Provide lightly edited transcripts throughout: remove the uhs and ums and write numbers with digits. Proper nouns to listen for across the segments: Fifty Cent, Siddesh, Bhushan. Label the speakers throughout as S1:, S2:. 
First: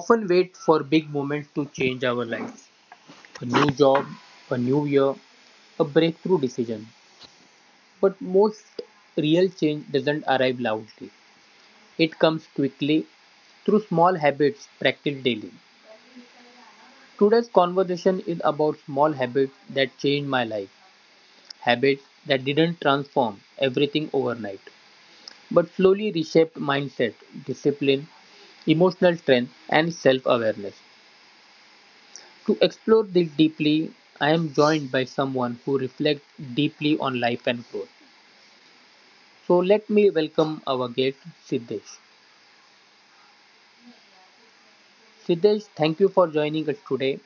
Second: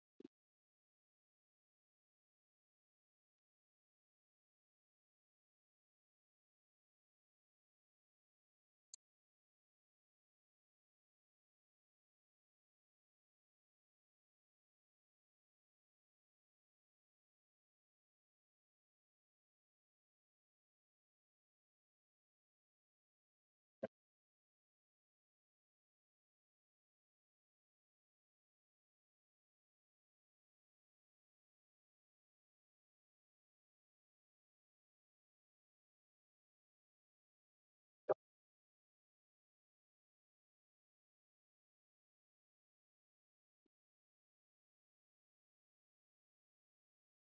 S1: often wait for big moments to change our lives: a new job, a new year, a breakthrough decision. But most real change doesn't arrive loudly, it comes quickly through small habits practiced daily. Today's conversation is about small habits that changed my life, habits that didn't transform everything overnight, but slowly reshaped mindset, discipline, emotional strength, and self awareness. To explore this deeply, I am joined by someone who reflects deeply on life and growth. So let me welcome our guest, Siddesh. Siddesh, thank you for joining us today.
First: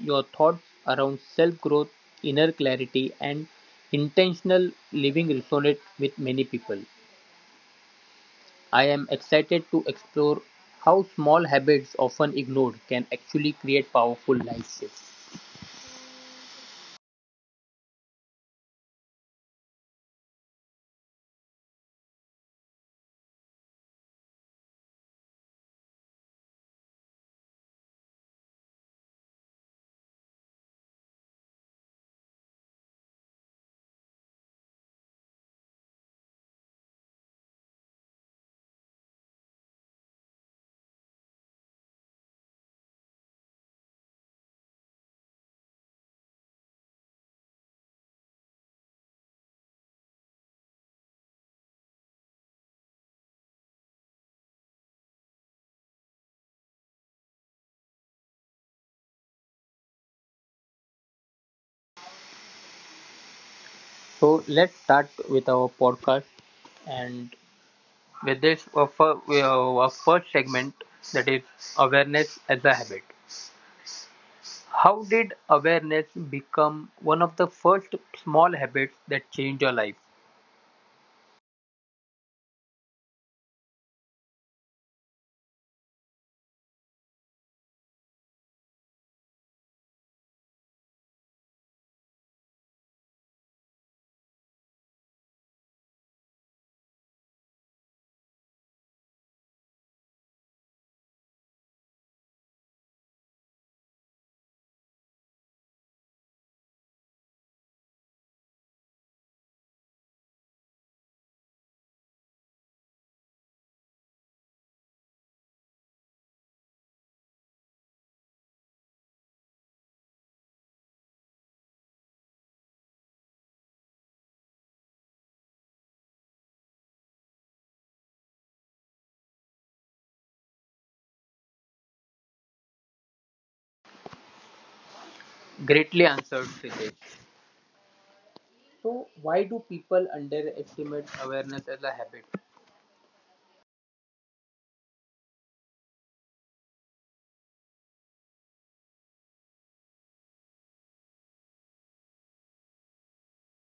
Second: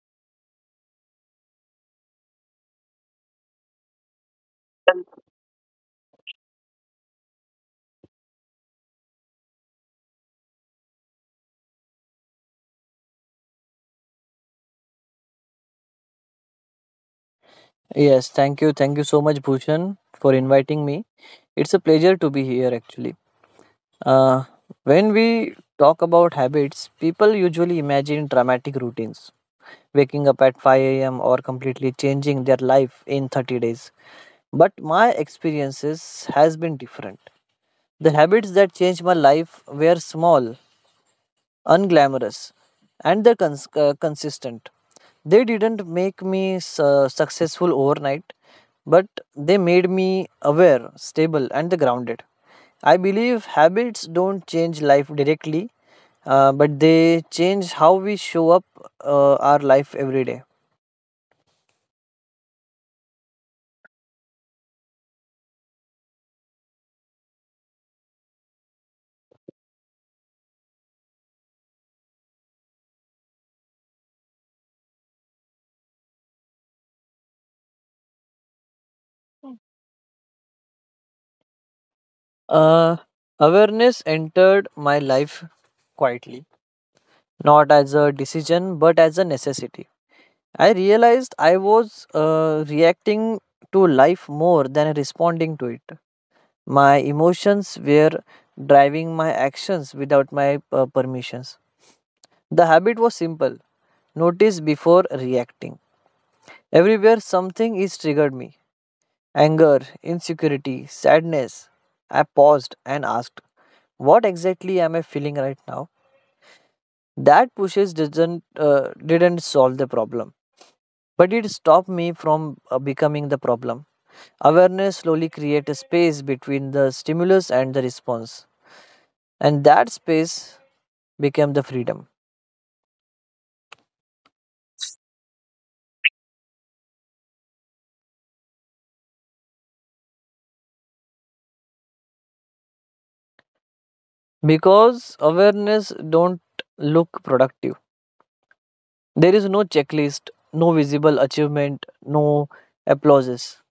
S1: Your thoughts around self growth, inner clarity, and intentional living resonate with many people. I am excited to explore how small habits, often ignored, can actually create powerful life shifts.
S2: Yes, thank you. Thank you so much, Bhushan, for inviting me. It's a pleasure to be here, actually. Uh, when we talk about habits, people usually imagine dramatic routines, waking up at 5 a.m. or completely changing their life in 30 days. But my experiences has been different. The habits that changed my life were small unglamorous, and the consistent. They didn't make me successful overnight, but they made me aware, stable, and the grounded. I believe habits don't change life directly, but they change how we show up our life every day.
S1: So let's start with our podcast and with this first segment, that is awareness as a habit. How did awareness become one of the first small habits that changed your life?
S2: Uh, Awareness entered my life quietly, not as a decision but as a necessity. I realized I was reacting to life more than responding to it. My emotions were driving my actions without my permissions. The habit was simple notice before reacting. Everywhere something is triggered me anger, insecurity, sadness. I paused and asked, "What exactly am I feeling right now?" That pushes did not didn't solve the problem, but it stopped me from becoming the problem. Awareness slowly creates a space between the stimulus and the response, and that space becomes the freedom.
S1: Greatly answered, Siddesh. So, why do people underestimate awareness as a habit?
S2: Because awareness don't look productive. There is no checklist, no visible achievement, no applauses.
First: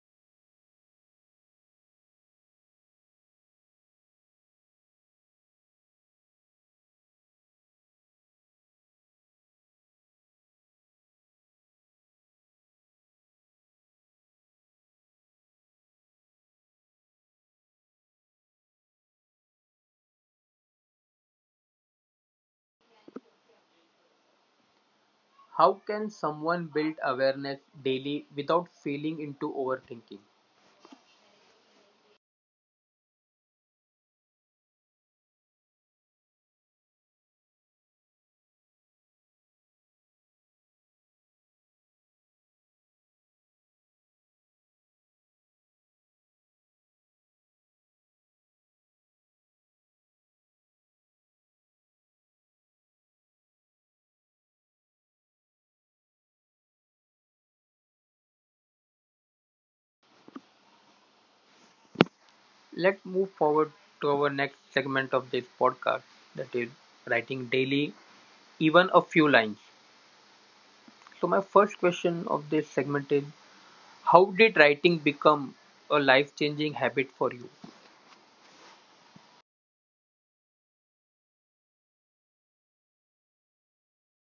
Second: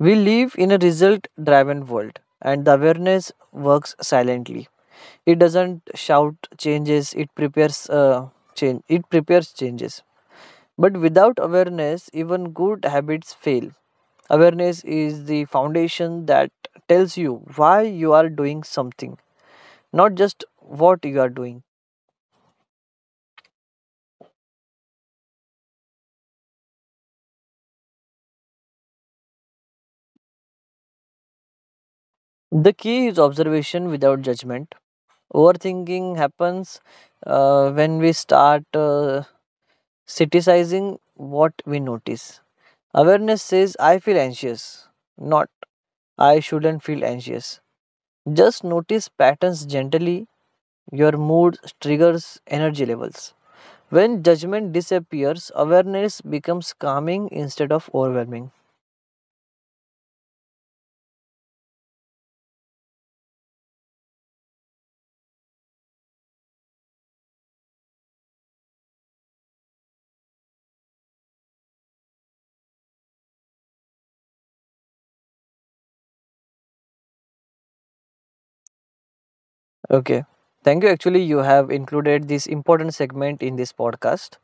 S2: We live in a result-driven world, and the awareness works silently. It doesn't shout changes. It prepares changes. But without awareness, even good habits fail. Awareness is the foundation that tells you why you are doing something, not just what you are doing.
S1: How can someone build awareness daily without falling into overthinking?
S2: The key is observation without judgment. Overthinking happens when we start criticizing what we notice. Awareness says, "I feel anxious," not "I shouldn't feel anxious." Just notice patterns gently. Your mood triggers energy levels. When judgment disappears, awareness becomes calming instead of overwhelming.
S1: Let's move forward to our next segment of this podcast, that is writing daily, even a few lines. So my first question of this segment is, how did writing become a life-changing habit for you?
S2: Okay. Thank you. Actually, you have included this important segment in this podcast.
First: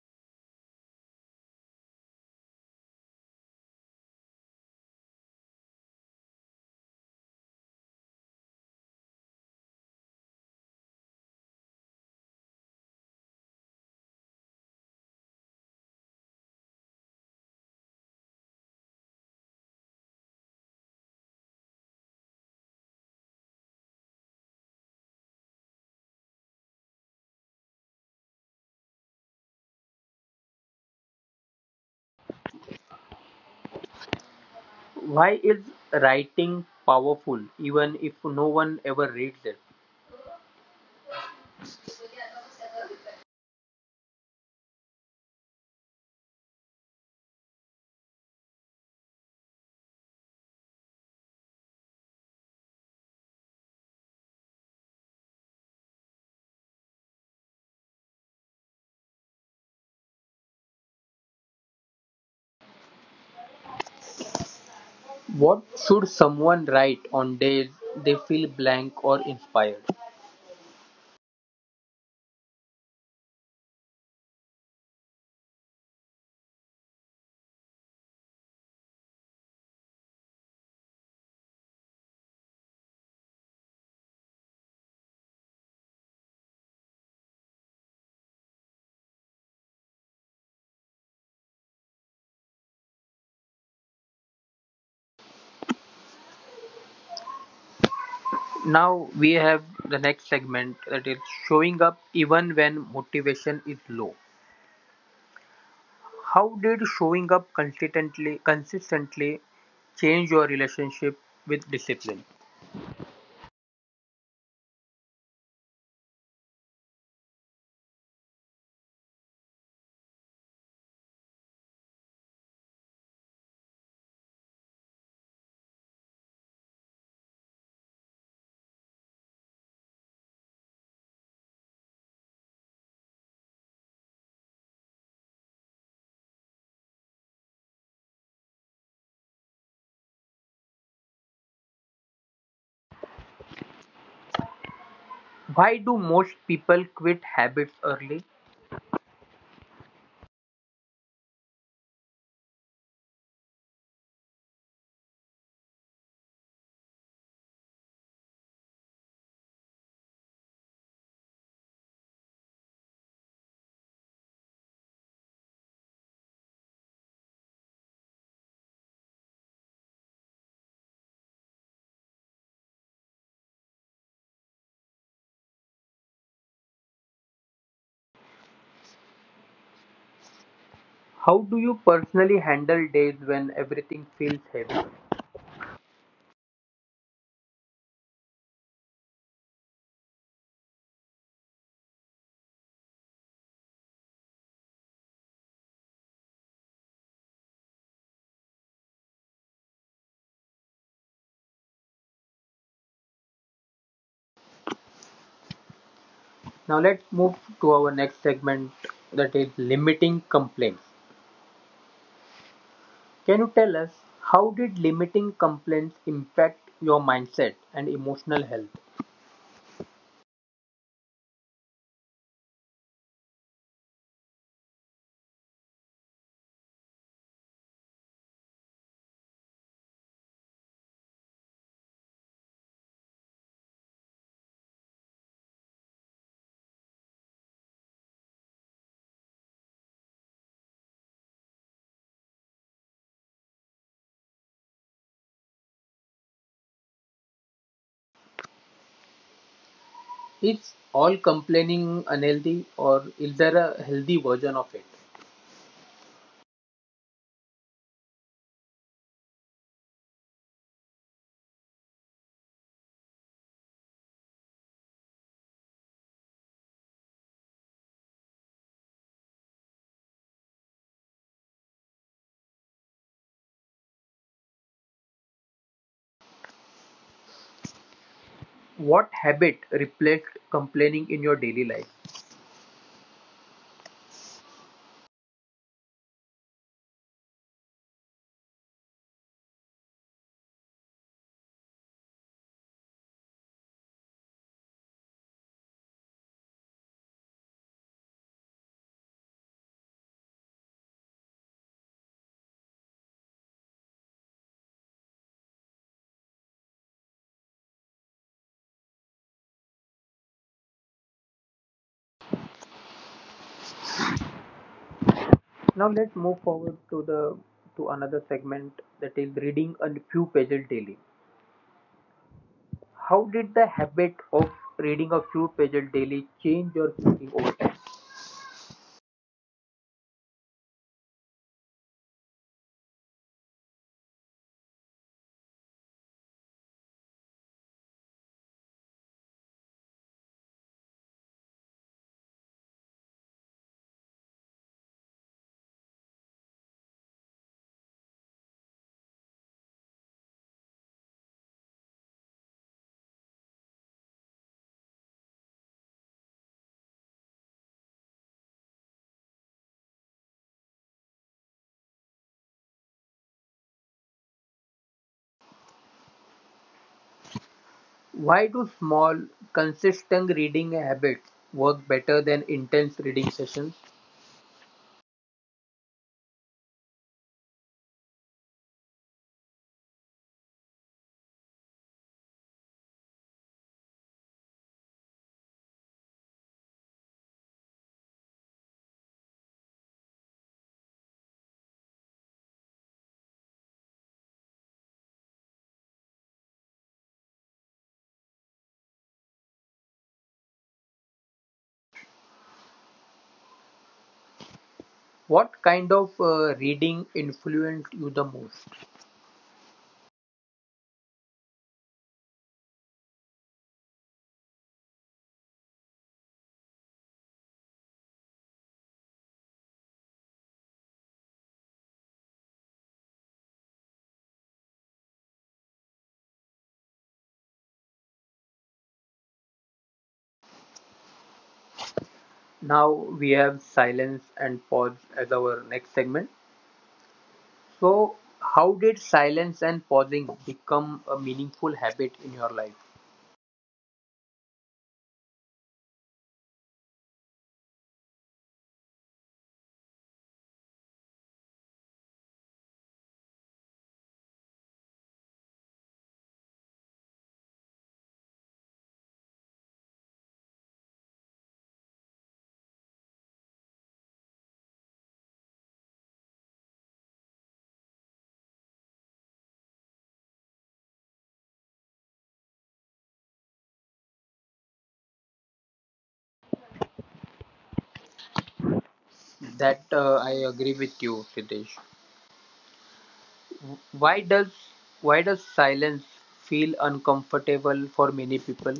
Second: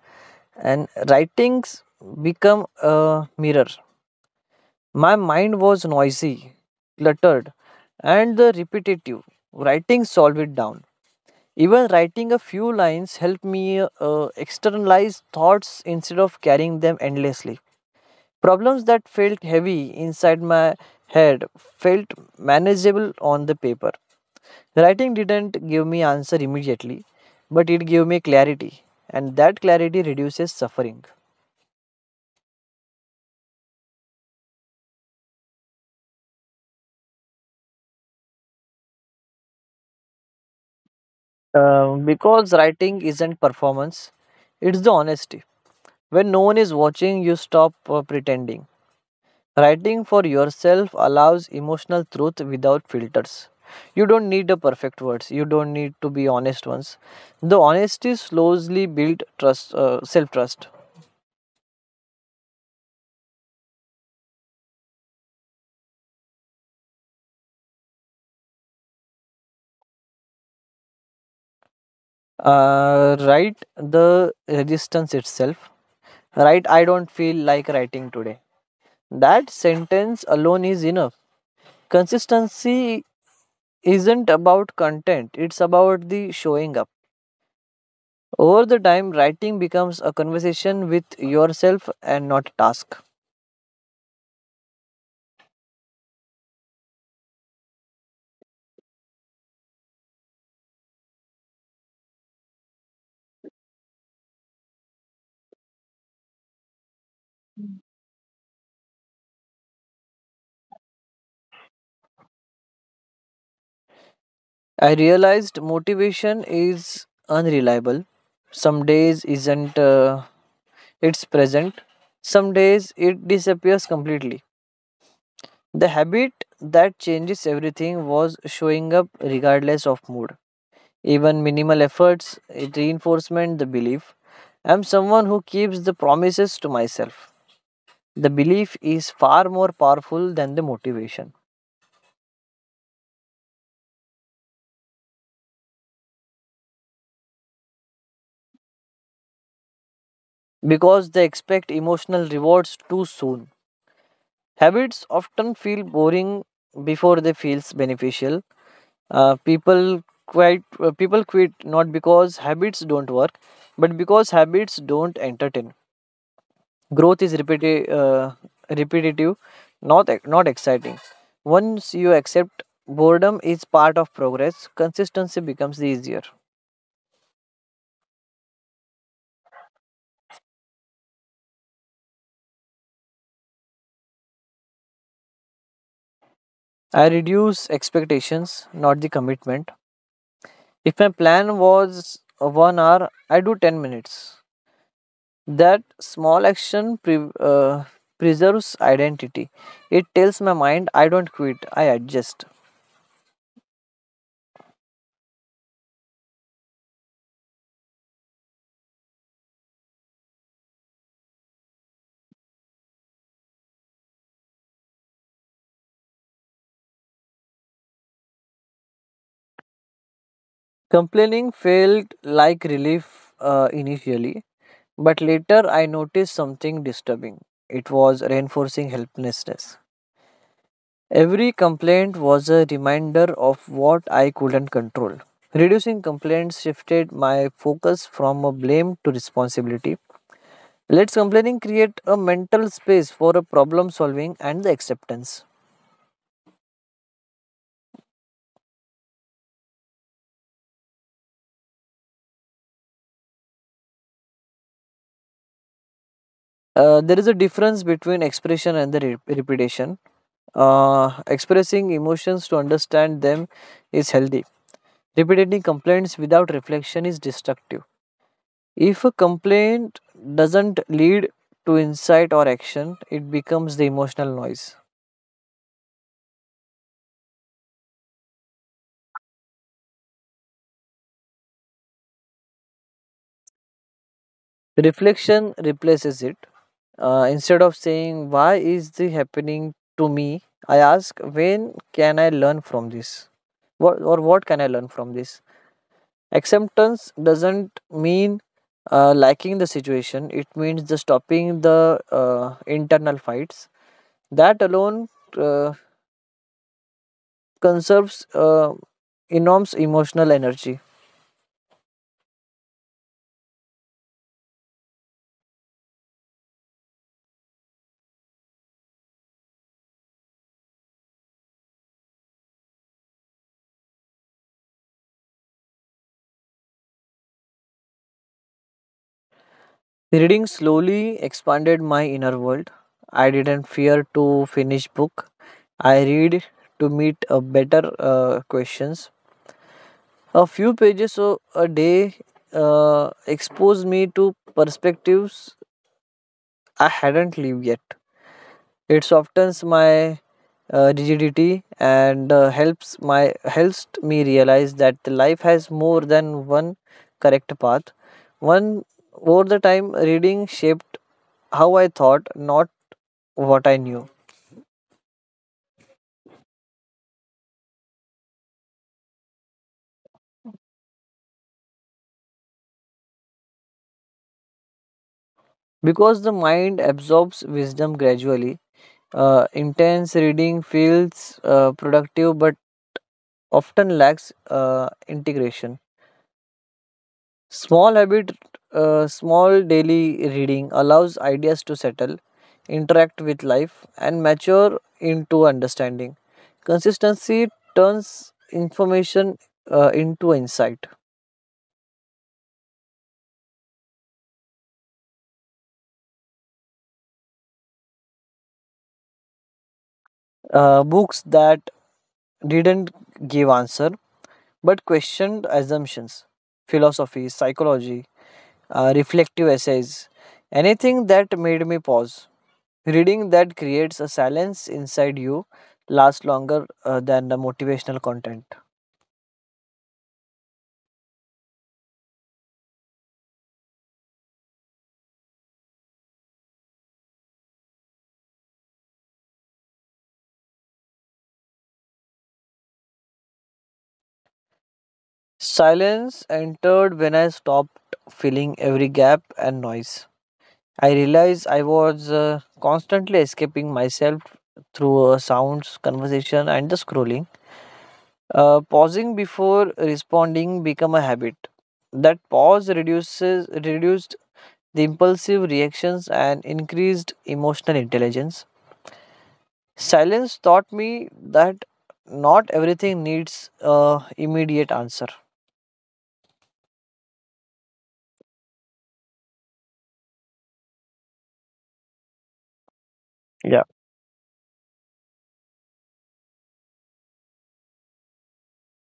S2: And writings become a mirror. My mind was noisy, cluttered, and the repetitive. Writing solved it down. Even writing a few lines helped me externalize thoughts instead of carrying them endlessly. Problems that felt heavy inside my head felt manageable on the paper. Writing didn't give me answer immediately, but it gave me clarity, and that clarity reduces suffering.
S1: Why is writing powerful even if no one ever reads it?
S2: Because writing isn't performance, it's the honesty. When no one is watching, you stop pretending. Writing for yourself allows emotional truth without filters. You don't need the perfect words. You don't need to be honest ones. The honesty slowly builds trust, self trust.
S1: What should someone write on days they feel blank or inspired?
S2: Write the resistance itself. Write, "I don't feel like writing today." That sentence alone is enough. Consistency isn't about content, it's about the showing up. Over the time, writing becomes a conversation with yourself and not a task.
S1: Now we have the next segment, that is showing up even when motivation is low. How did showing up consistently change your relationship with discipline?
S2: I realized motivation is unreliable. Some days isn't it's present. Some days it disappears completely. The habit that changes everything was showing up regardless of mood. Even minimal efforts, it reinforcement the belief. I'm someone who keeps the promises to myself. The belief is far more powerful than the motivation
S1: Why do most people quit habits early?
S2: because they expect emotional rewards too soon. Habits often feel boring before they feels beneficial. People quit not because habits don't work, but because habits don't entertain. Growth is repetitive, not exciting. Once you accept boredom is part of progress, consistency becomes easier.
S1: How do you personally handle days when everything feels heavy?
S2: I reduce expectations, not the commitment. If my plan was 1 hour, I do 10 minutes. That small action preserves identity. It tells my mind, "I don't quit, I adjust."
S1: Now let's move to our next segment, that is limiting complaints. Can you tell us, how did limiting complaints impact your mindset and emotional health?
S2: Complaining felt like relief initially, but later I noticed something disturbing. It was reinforcing helplessness. Every complaint was a reminder of what I couldn't control. Reducing complaints shifted my focus from a blame to responsibility. Let's complaining create a mental space for a problem solving and the acceptance.
S1: Is all complaining unhealthy, or is there a healthy version of it?
S2: There is a difference between expression and the repetition. Expressing emotions to understand them is healthy. Repeating complaints without reflection is destructive. If a complaint doesn't lead to insight or action, it becomes the emotional noise.
S1: What habit replaced complaining in your daily life?
S2: Reflection replaces it. Instead of saying, "Why is this happening to me?" I ask, "When can I learn from this? What, or what can I learn from this?" Acceptance doesn't mean liking the situation, it means the stopping the internal fights. That alone uh, conserves enormous emotional energy.
S1: Now let's move forward to the to another segment, that is reading a few pages daily. How did the habit of reading a few pages daily change your thinking over time?
S2: Reading slowly expanded my inner world. I didn't fear to finish book. I read to meet better questions. A few a day exposed me to perspectives I hadn't lived yet. It softens my rigidity and helps me realize that the life has more than one correct path. One over the time reading shaped how I thought, not what I knew.
S1: Why do small, consistent reading habits work better than intense reading sessions?
S2: Because the mind absorbs wisdom gradually, intense reading feels productive but often lacks integration. Small habit, Small daily reading allows ideas to settle, interact with life, and mature into understanding. Consistency turns information into insight.
S1: What kind of reading influenced you the most?
S2: Books that didn't give answer but questioned assumptions, philosophy, psychology, reflective essays, anything that made me pause. Reading that creates a silence inside you lasts longer than the motivational content.
S1: Now we have silence and pause as our next segment. So, how did silence and pausing become a meaningful habit in your life?
S2: Silence entered when I stopped filling every gap and noise. I realized I was constantly escaping myself through sounds, conversation, and the scrolling. Pausing before responding became a habit. That pause reduces reduced the impulsive reactions and increased emotional intelligence. Silence taught me that not everything needs immediate answer.
S1: That I agree with you, Siddesh.
S2: Yeah.
S1: Why does why does silence feel uncomfortable for many people?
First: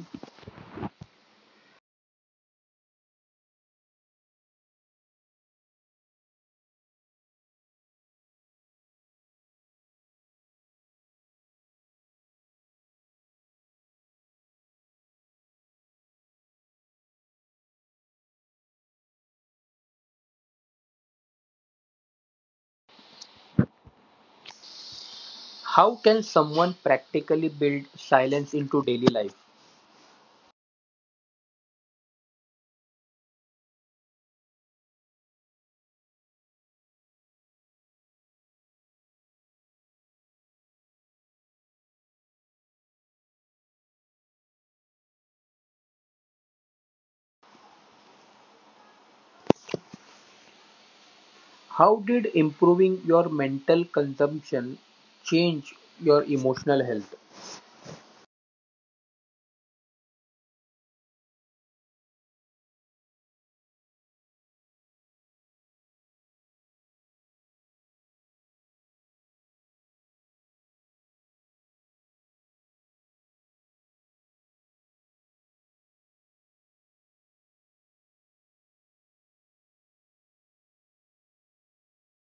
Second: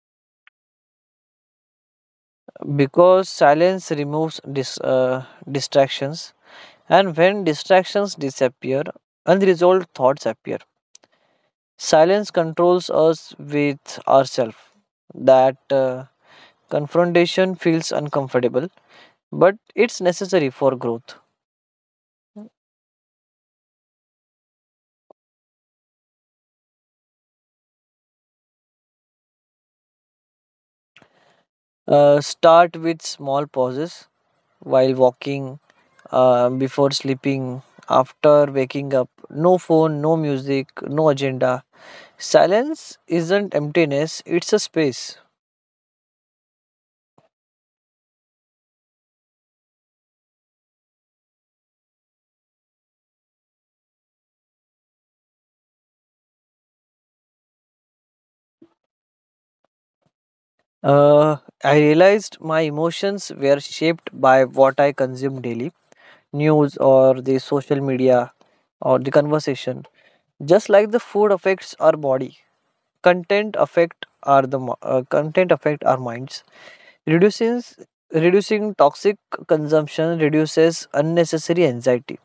S2: Because silence removes distractions, and when distractions disappear unresolved thoughts appear. Silence controls us with ourselves. That confrontation feels uncomfortable but it's necessary for growth.
S1: How can someone practically build silence into daily life?
S2: Start with small pauses while walking, before sleeping, after waking up. No phone, no music, no agenda. Silence isn't emptiness, it's a space.
S1: How did improving your mental consumption change your emotional health?
S2: Uh, I realized my emotions were shaped by what I consume daily news or the social media or the conversation. Just like the food affects our body, content affect our minds. Reducing Reducing toxic consumption reduces unnecessary anxiety.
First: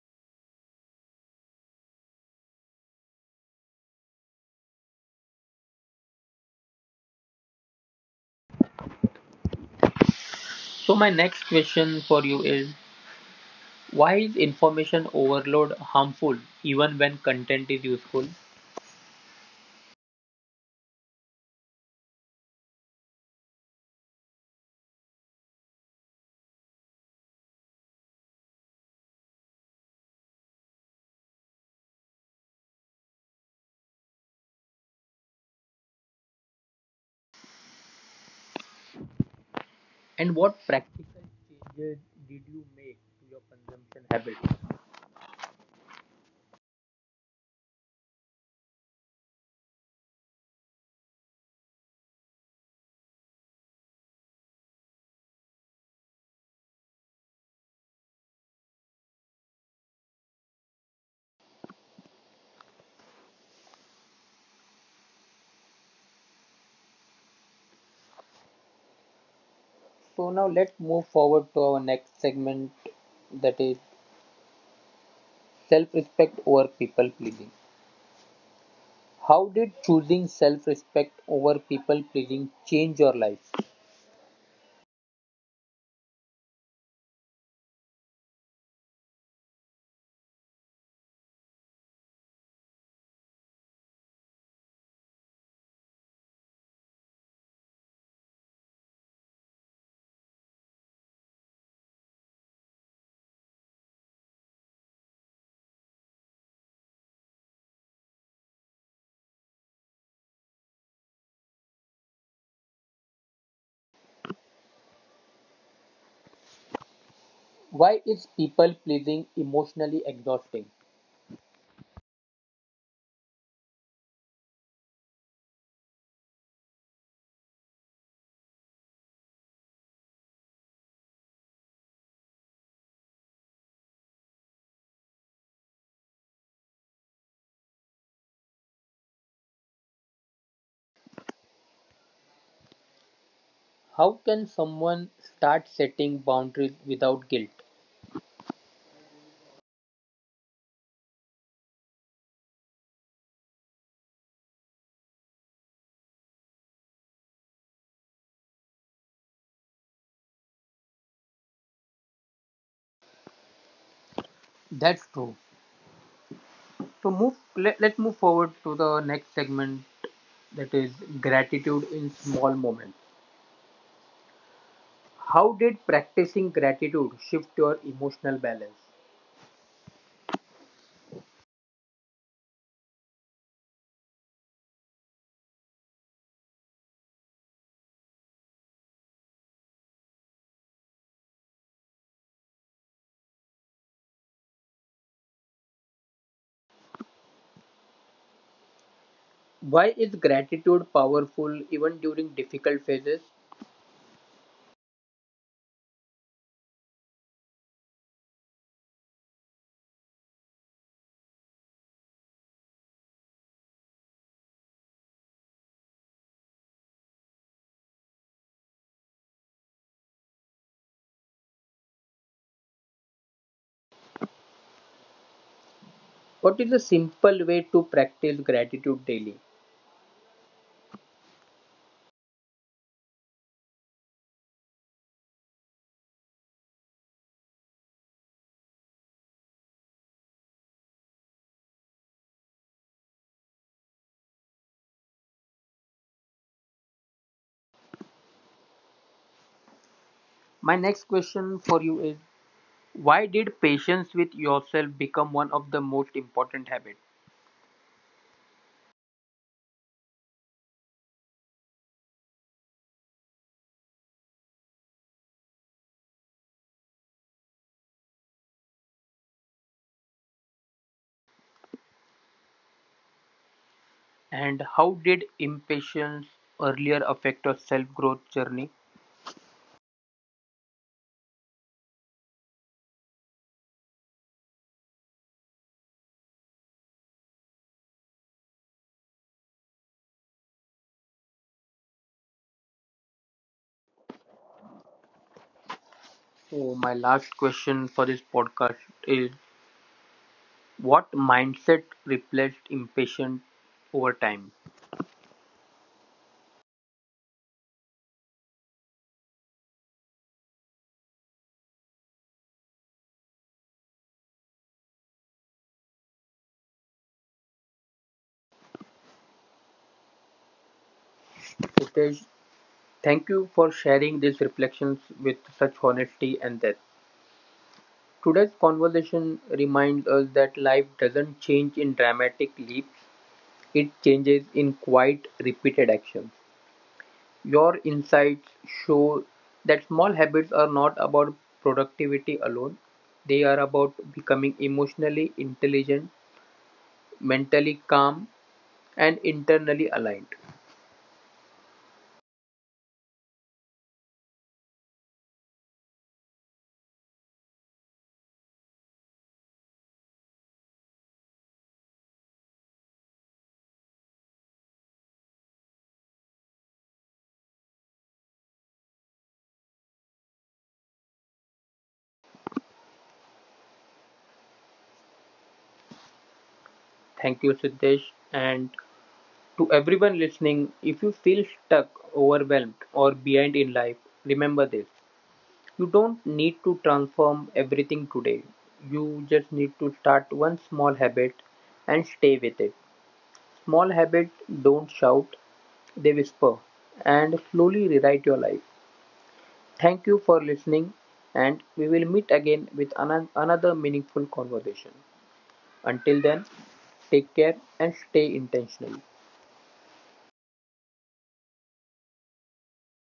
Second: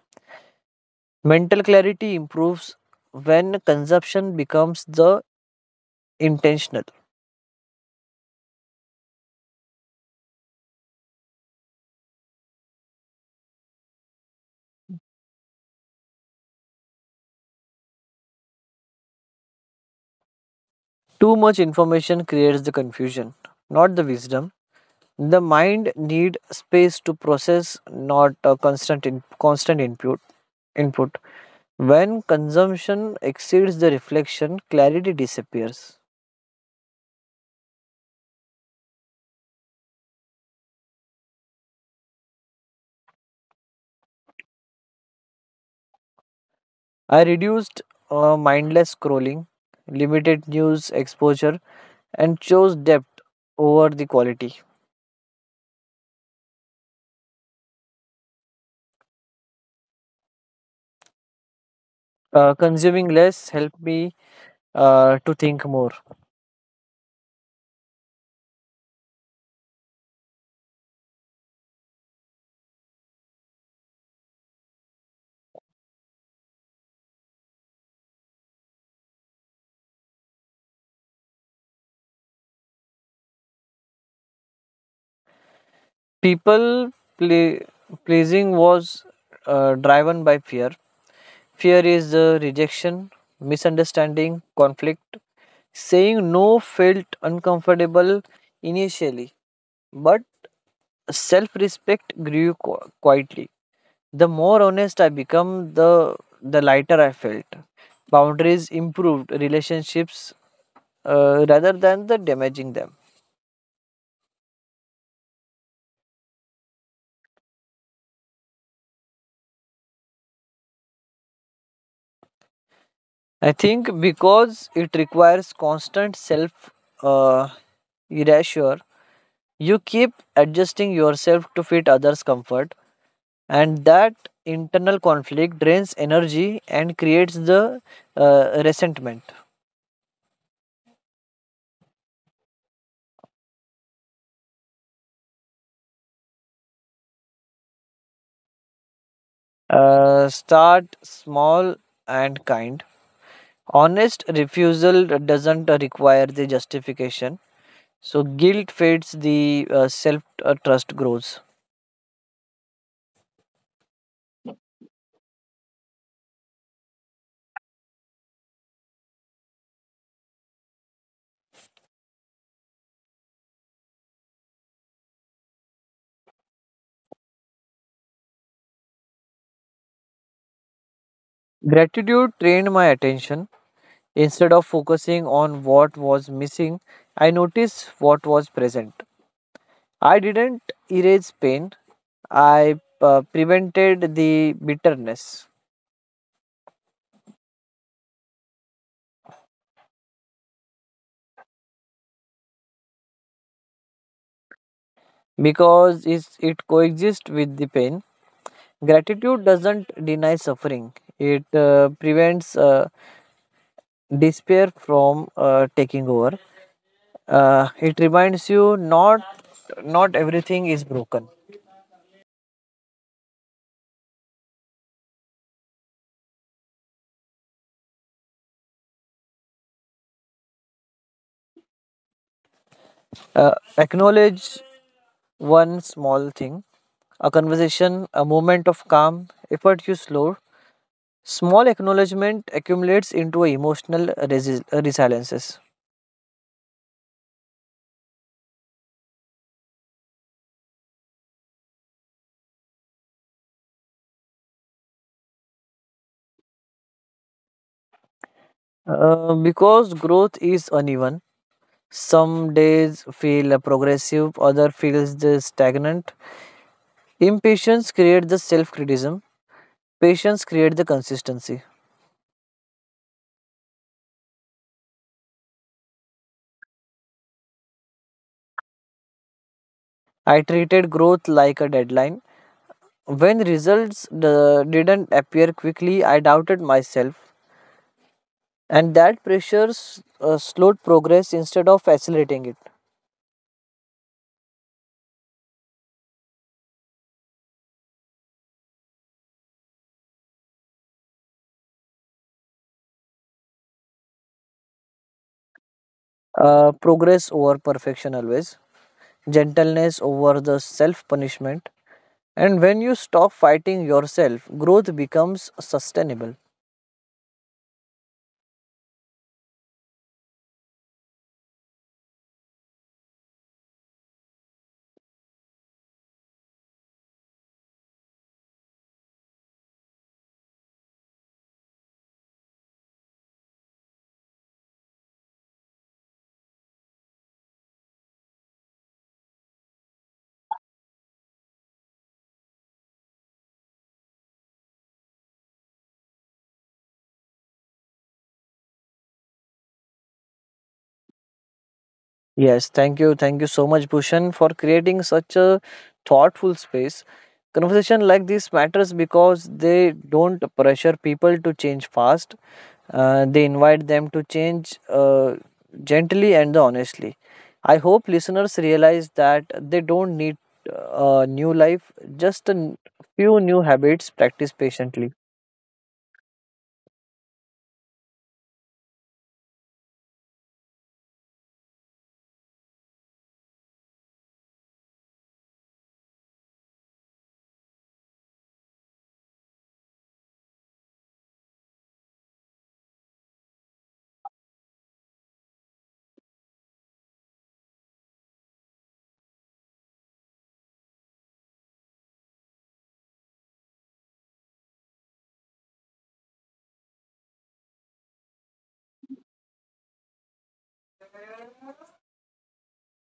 S2: Mental clarity improves when consumption becomes the intentional.
S1: So my next question for you is, why is information overload harmful even when content is useful?
S2: Too much information creates the confusion, not the wisdom. The mind need space to process, not a constant input. Input. When consumption exceeds the reflection, clarity disappears.
S1: And what practical changes did you make to your consumption habits?
S2: I reduced mindless scrolling, limited news exposure, and chose depth over the quality. Consuming less helped me to think more.
S1: So now let's move forward to our next segment, that is self respect over people pleasing. How did choosing self respect over people pleasing change your life?
S2: People play, pleasing was driven by fear. Fear is rejection, misunderstanding, conflict. Saying no felt uncomfortable initially, but self respect grew quietly. The more honest I became, the lighter I felt. Boundaries improved relationships rather than the damaging them.
S1: Why is people pleasing emotionally exhausting?
S2: I think because it requires constant self uh, erasure, you keep adjusting yourself to fit others' comfort, and that internal conflict drains energy and creates the resentment.
S1: How can someone start setting boundaries without guilt?
S2: Start small and kind. Honest refusal doesn't require the justification, so guilt fades, the self trust grows.
S1: That's true. So let's move forward to the next segment, that is gratitude in small moments. How did practicing gratitude shift your emotional balance?
S2: Gratitude trained my attention. Instead of focusing on what was missing, I noticed what was present. I didn't erase pain, I prevented the bitterness
S1: Why is gratitude powerful even during difficult phases?
S2: because it coexists with the pain. Gratitude doesn't deny suffering, it prevents despair from taking over. It reminds you not everything is broken.
S1: What is a simple way to practice gratitude daily?
S2: Acknowledge one small thing, a conversation, a moment of calm, effort you slow. Small acknowledgement accumulates into a emotional resiliences.
S1: My next question for you is, why did patience with yourself become one of the most important habits?
S2: Because growth is uneven, some days feel progressive, other feels the stagnant. Impatience creates the self-criticism. Patience creates the consistency.
S1: And how did impatience earlier affect your self growth journey?
S2: I treated growth like a deadline. When results didn't appear quickly, I doubted myself, and that pressure slowed progress instead of accelerating it.
S1: So, my last question for this podcast is, what mindset replaced impatience over time?
S2: Progress over perfection always, gentleness over the self punishment. And when you stop fighting yourself, growth becomes sustainable.
S1: Hitesh, thank you for sharing these reflections with such honesty and depth. Today's conversation reminds us that life doesn't change in dramatic leaps, it changes in quiet, repeated actions. Your insights show that small habits are not about productivity alone, they are about becoming emotionally intelligent, mentally calm, and internally aligned.
S2: Yes, thank you. Thank you so much, Bhushan, for creating such a thoughtful space. Conversation like this matters because they don't pressure people to change fast. They invite them to change gently and honestly. I hope listeners realize that they don't need a new life, just a few new habits practiced patiently.
S1: Thank you, Siddesh, and to everyone listening, if you feel stuck, overwhelmed, or behind in life, remember this. You don't need to transform everything today. You just need to start one small habit and stay with it. Small habits don't shout, they whisper and slowly rewrite your life. Thank you for listening, and we will meet again with another meaningful conversation. Until then, take care and stay intentional.